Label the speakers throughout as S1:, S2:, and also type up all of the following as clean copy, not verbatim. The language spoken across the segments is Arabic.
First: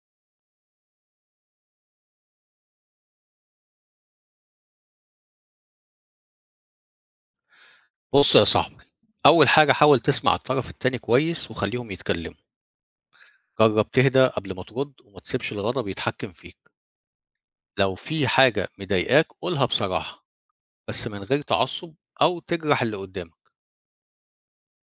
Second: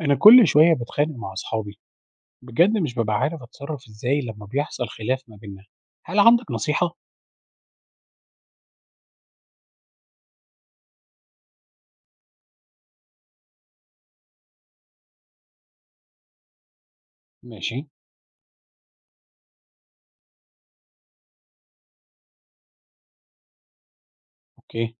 S1: أنا كل شوية بتخانق مع أصحابي. بجد مش ببقى عارف أتصرف إزاي لما بيحصل خلاف ما بيننا. هل عندك نصيحة؟
S2: بص يا صاحبي، أول حاجة حاول تسمع الطرف التاني كويس وخليهم يتكلموا. جرب تهدى قبل ما ترد وما تسيبش الغضب يتحكم فيك.
S1: ماشي.
S2: لو في حاجة مضايقاك قولها بصراحة، بس من غير تعصب أو تجرح اللي قدامك.
S1: أوكي.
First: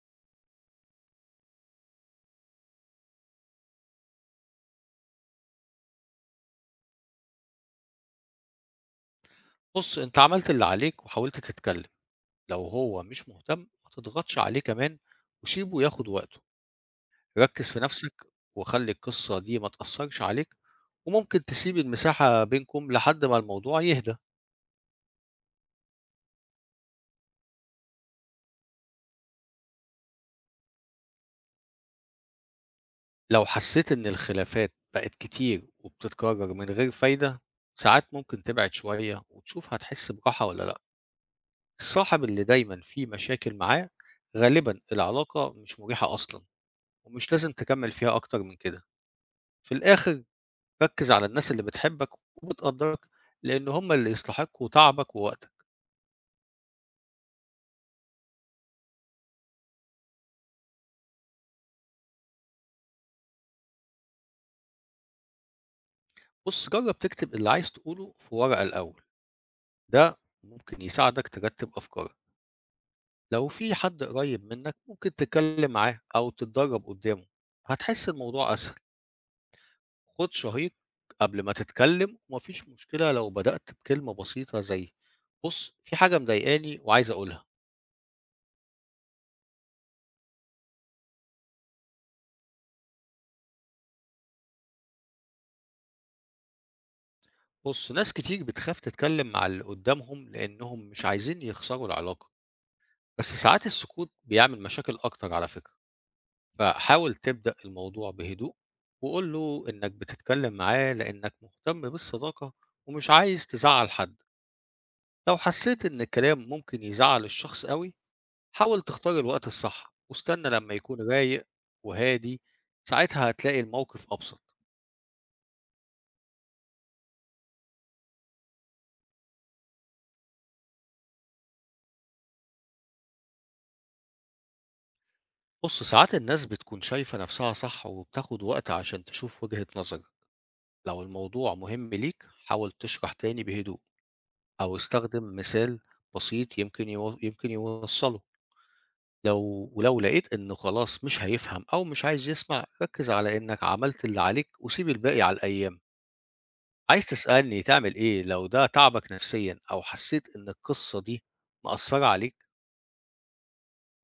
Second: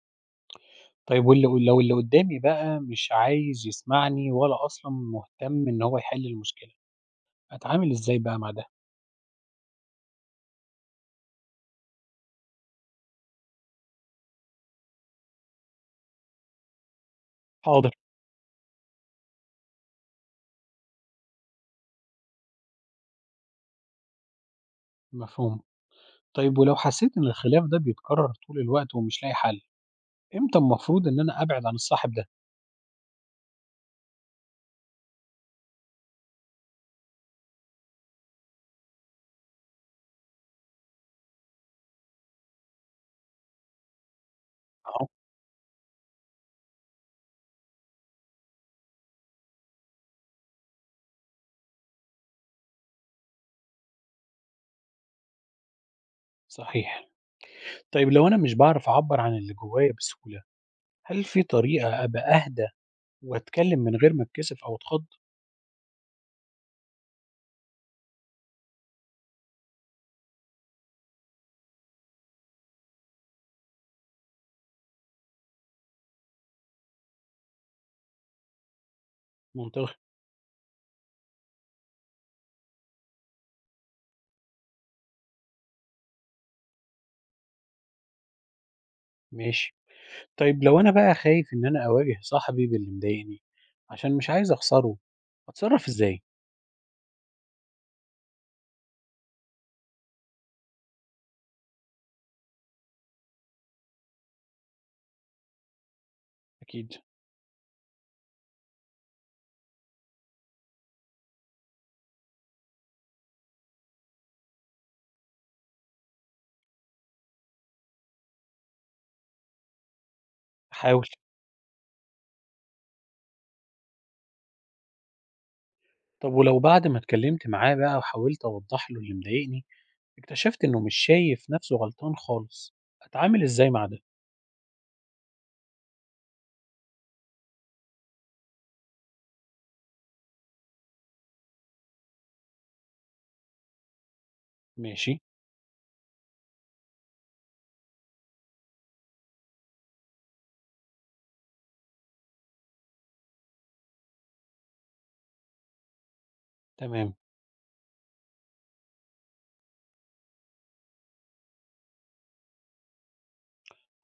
S1: طيب، واللي لو اللي قدامي بقى مش عايز يسمعني ولا أصلا مهتم إن هو يحل المشكلة، أتعامل إزاي بقى مع ده؟
S2: بص أنت عملت اللي عليك وحاولت تتكلم. لو هو مش مهتم ما تضغطش عليه كمان، وسيبه ياخد وقته، ركز في
S1: حاضر.
S2: نفسك، وخلي القصة دي ما تأثرش عليك. وممكن تسيب المساحة بينكم لحد ما الموضوع يهدى.
S1: مفهوم. طيب ولو حسيت إن الخلاف ده بيتكرر طول الوقت ومش لاقي حل، إمتى المفروض إن أنا أبعد عن الصاحب ده؟
S2: لو حسيت إن الخلافات بقت كتير وبتتكرر من غير فايدة، ساعات ممكن تبعد شوية وتشوف هتحس براحة ولا لأ. الصاحب اللي دايما فيه مشاكل معاه غالبا
S1: أهو.
S2: العلاقة مش مريحة أصلا، ومش لازم تكمل فيها أكتر من كده. في الآخر ركز على الناس اللي بتحبك وبتقدرك، لأن هم اللي يستحقوا تعبك ووقتك.
S1: صحيح. طيب لو أنا مش بعرف أعبر عن اللي جوايا بسهولة، هل في طريقة أبقى أهدى وأتكلّم من غير ما أتكسف أو أتخض؟
S2: بص جرب تكتب اللي عايز تقوله في ورقة الأول، ده ممكن يساعدك ترتب أفكارك. لو في حد قريب منك ممكن تتكلم معاه أو تتدرب قدامه، هتحس الموضوع أسهل.
S1: منطقي.
S2: خد شهيق قبل ما تتكلم، ومفيش مشكلة لو بدأت بكلمة بسيطة زي: بص في حاجة مضايقاني وعايز أقولها.
S1: ماشي. طيب لو أنا بقى خايف إن أنا أواجه صاحبي باللي مضايقني، عشان مش عايز أخسره، أتصرّف إزاي؟
S2: بص ناس كتير بتخاف تتكلم مع اللي قدامهم لأنهم مش عايزين يخسروا العلاقة، بس ساعات السكوت بيعمل مشاكل أكتر على فكرة.
S1: أكيد.
S2: فحاول تبدأ الموضوع بهدوء، وقول له إنك بتتكلم معاه لأنك مهتم بالصداقة ومش عايز تزعل حد. لو حسيت إن الكلام ممكن يزعل الشخص قوي، حاول تختار الوقت الصح واستنى لما
S1: هاحاول.
S2: يكون رايق وهادي، ساعتها هتلاقي الموقف أبسط.
S1: طب ولو بعد ما اتكلّمت معاه بقى وحاولت أوضّح له اللي مضايقني، اكتشفت إنه مش شايف نَفْسه غلطان خالص، أتعامل إزاي مع ده؟
S2: بص ساعات الناس بتكون شايفة نفسها صح وبتاخد وقت عشان تشوف وجهة نظر. لو الموضوع مهم ليك حاول تشرح تاني بهدوء، أو
S1: ماشي.
S2: استخدم مثال بسيط يمكن يمكن يوصله. لو لقيت إنه خلاص مش هيفهم أو مش عايز يسمع، ركز على إنك عملت اللي عليك وسيب الباقي على الأيام. عايز
S1: تمام.
S2: تسألني تعمل إيه لو ده تعبك نفسيًا أو حسيت إن القصة دي مأثّرة عليك؟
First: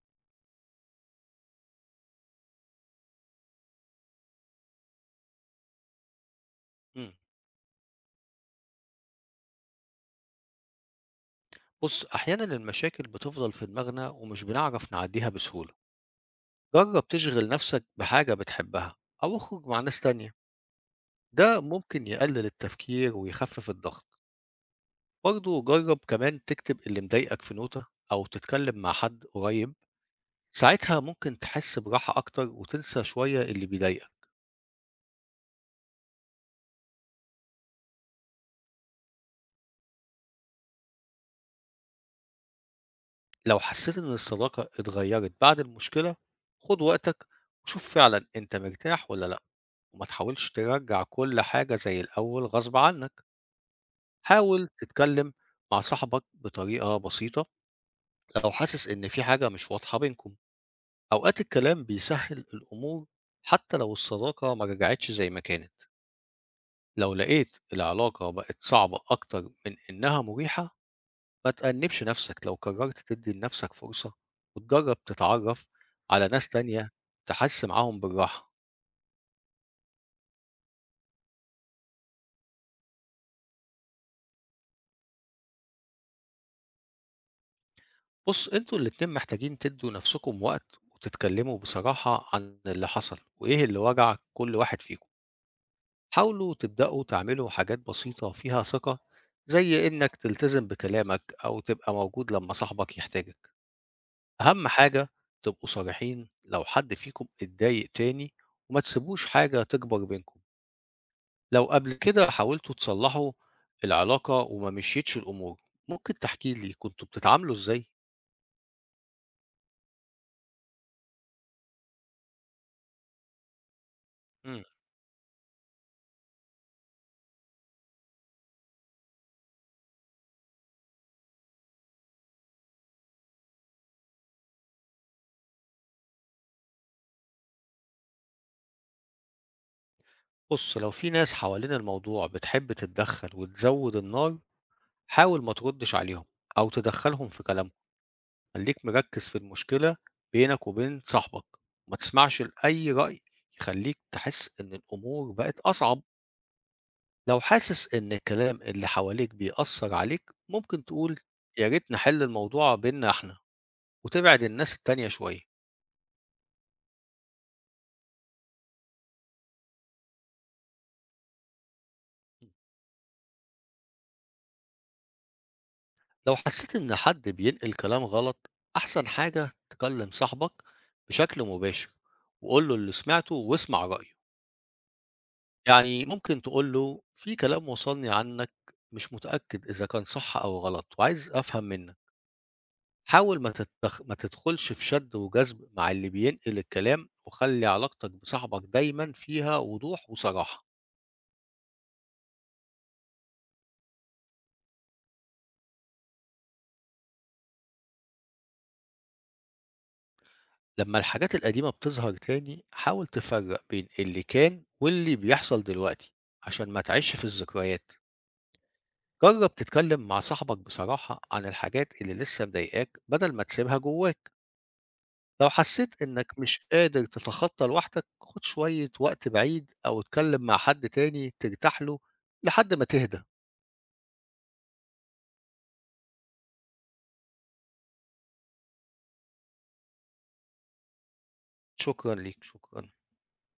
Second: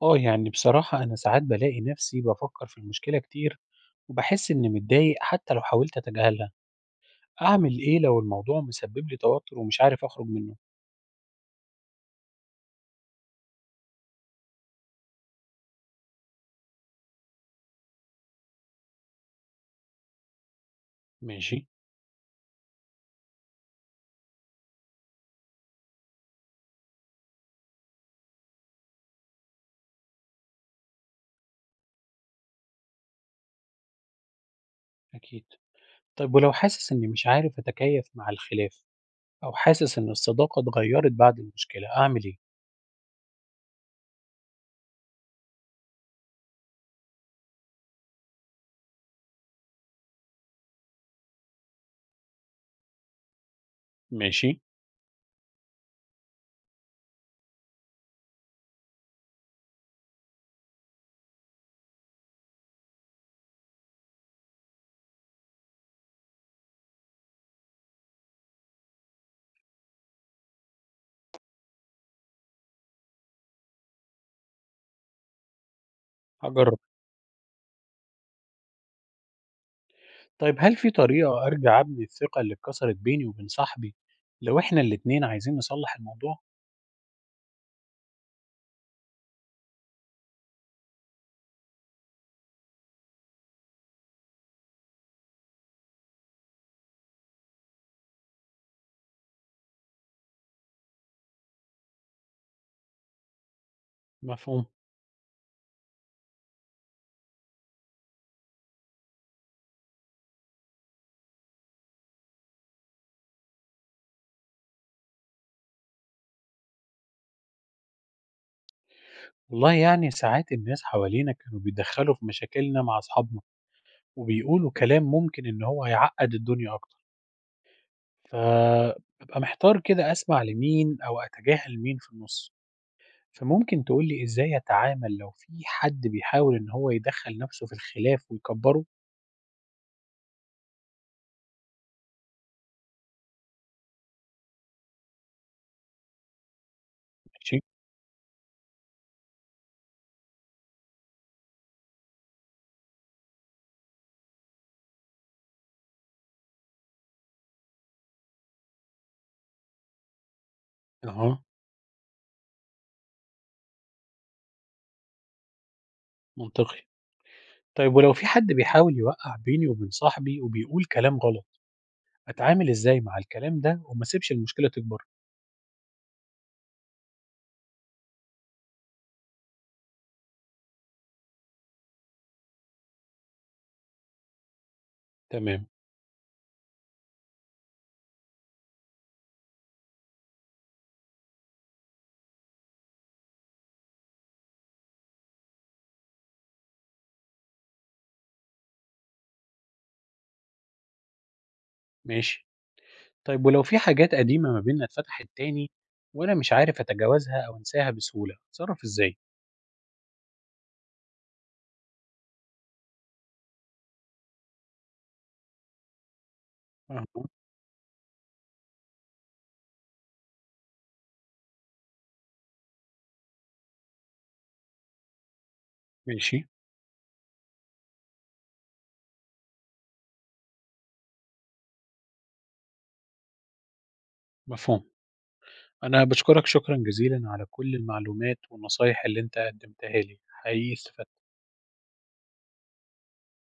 S1: آه، يعني بصراحة أنا ساعات بالاقي نَفْسي بافكّر في المشكلة كتير وباحس إنّي متضايق حتّى لو حاولت أتجاهلها.
S2: إمم.
S1: أعمل إيه لو الموضوع مسبّب لي توتُّر ومش عارف أخرج منّه؟
S2: بُص، أحيانًا المشاكل بتفضل في دماغنا ومش بنعرف نعدّيها بسهولة. جرّب تشغِل نفسك بحاجة بتحبها أو اخرج مع ناس تانية، ده
S1: ماشي.
S2: ممكن يقلل التفكير ويخفف الضغط. برضه جرّب كمان تكتب اللي مضايقك في نوتة أو تتكلم مع حد قريب، ساعتها ممكن تحس براحة أكتر وتنسى شوية اللي بيضايقك.
S1: أكيد. طيب ولو حاسس إني مش عارف أتكيّف مع الخلاف أو حاسس إن الصداقة اتغيّرت بعد المشكلة، أعمل إيه؟
S2: لو حسيت إن الصداقة اتغيرت بعد المشكلة، خد وقتك وشوف فعلا أنت مرتاح ولا لأ، وما تحاولش ترجع كل حاجة زي الأول غصب عنك.
S1: ماشي.
S2: حاول تتكلم مع صاحبك بطريقة بسيطة لو حاسس إن في حاجة مش واضحة بينكم، أوقات الكلام بيسهل الأمور حتى لو الصداقة ما رجعتش زي ما كانت. لو لقيت العلاقة بقت صعبة أكتر من إنها مريحة، ما تأنِّبش نَفْسك، لو قرّرت تدّي لنَفْسك فرصة وتجرّب تتعرّف على ناس
S1: هاجرّب.
S2: تانية تحس معاهم بالراحة.
S1: طيب هل في طريقة أرجع أبني الثقة اللي اتكسرت بيني وبين صاحبي لو إحنا الاتنين عايزين نصلّح الموضوع؟
S2: بُص، أنتم الاتنين محتاجين تدّوا نَفْسكم وقت وتتكلّموا بصراحة عن اللي حصل وإيه اللي وجَع كل واحد فيكم. حاولوا تبدأوا تعملوا حاجات بسيطة فيها ثقة، زي إنّك تلتزم بكلامك أو تبقى موجود لمّا صاحبك يحتاجك.
S1: مفهوم.
S2: أهم حاجة تبقوا صريحين لو حد فيكم اتضايق تاني، وما تسيبوش حاجة تكبر بينكم. لو قبل كده حاولتوا تصلحوا العلاقة وما مشيتش الأمور، ممكن تحكي لي كنتوا بتتعاملوا إزاي؟
S1: والله يعني ساعات الناس حوالينا كانوا بيتدخّلوا في مشاكلنا مع أصحابنا
S2: إمم.
S1: وبيقولوا كلام ممكن إن هو يعقّد الدنيا أكتر، فبابقى محتار كده أسمع لمين أو أتجاهل مين في النُص. فممكن تقول لي إزاي أتعامل لو في حد بيحاول إن هو يدخّل نَفْسه في الخلاف ويكبّره؟
S2: بُص، لو في ناس حوالين الموضوع بتحب تتدخل وتزود النار، حاول ما تردش عليهم أو تدخلهم في
S1: ماشي.
S2: كلامهم، خليك مركز في المشكلة بينك وبين صاحبك، ما تسمعش لأي رأي يخليك تحس إن الأمور بقت أصعب. لو حاسس إن الكلام اللي حواليك بيأثر عليك، ممكن تقول:
S1: أها.
S2: يا ريت نحل الموضوع بيننا إحنا، وتبعد الناس التانية شوية.
S1: منطقي. طيب ولو في حد بيحاول يوقّع بيني وبين صاحبي وبيقول كلام غلط، أتعامل إزاي مع الكلام ده وما أسيبش المشكلة تكبر؟
S2: لو حسيت إن حد بينقل كلام غلط، أحسن حاجة تكلم صاحبك بشكل مباشر وقول له اللي سمعته واسمع رأيه.
S1: تمام.
S2: يعني ممكن تقول له: في كلام وصلني عنك مش متأكد إذا كان صح أو غلط وعايز أفهم منك. حاول ما تدخلش في شد وجذب مع اللي بينقل الكلام، وخلي علاقتك بصاحبك دايما فيها وضوح وصراحة.
S1: ماشي. طيب ولو في حاجات قديمة ما بيننا اتفتحت تاني وأنا مش عارف أتجاوزها أو أنساها بسهولة، أتصرّف إزاي؟
S2: لما الحاجات القديمة بتظهر تاني حاول تفرق بين اللي كان واللي بيحصل دلوقتي، عشان ما
S1: أها.
S2: تعيش في الذكريات. جرب تتكلم مع صاحبك بصراحة عن الحاجات اللي لسه مضايقاك بدل ما تسيبها جواك. لو حسيت انك
S1: ماشي.
S2: مش قادر تتخطى لوحدك خد شوية وقت بعيد او اتكلم مع حد تاني ترتاح له، لحد ما تهدى.
S1: مفهوم. أنا باشكرك شكرًا جزيلًا على كل المعلومات والنصايح اللي أنت قدّمتها لي، حقيقي استفدت.
S2: شكرا ليك، شكرا.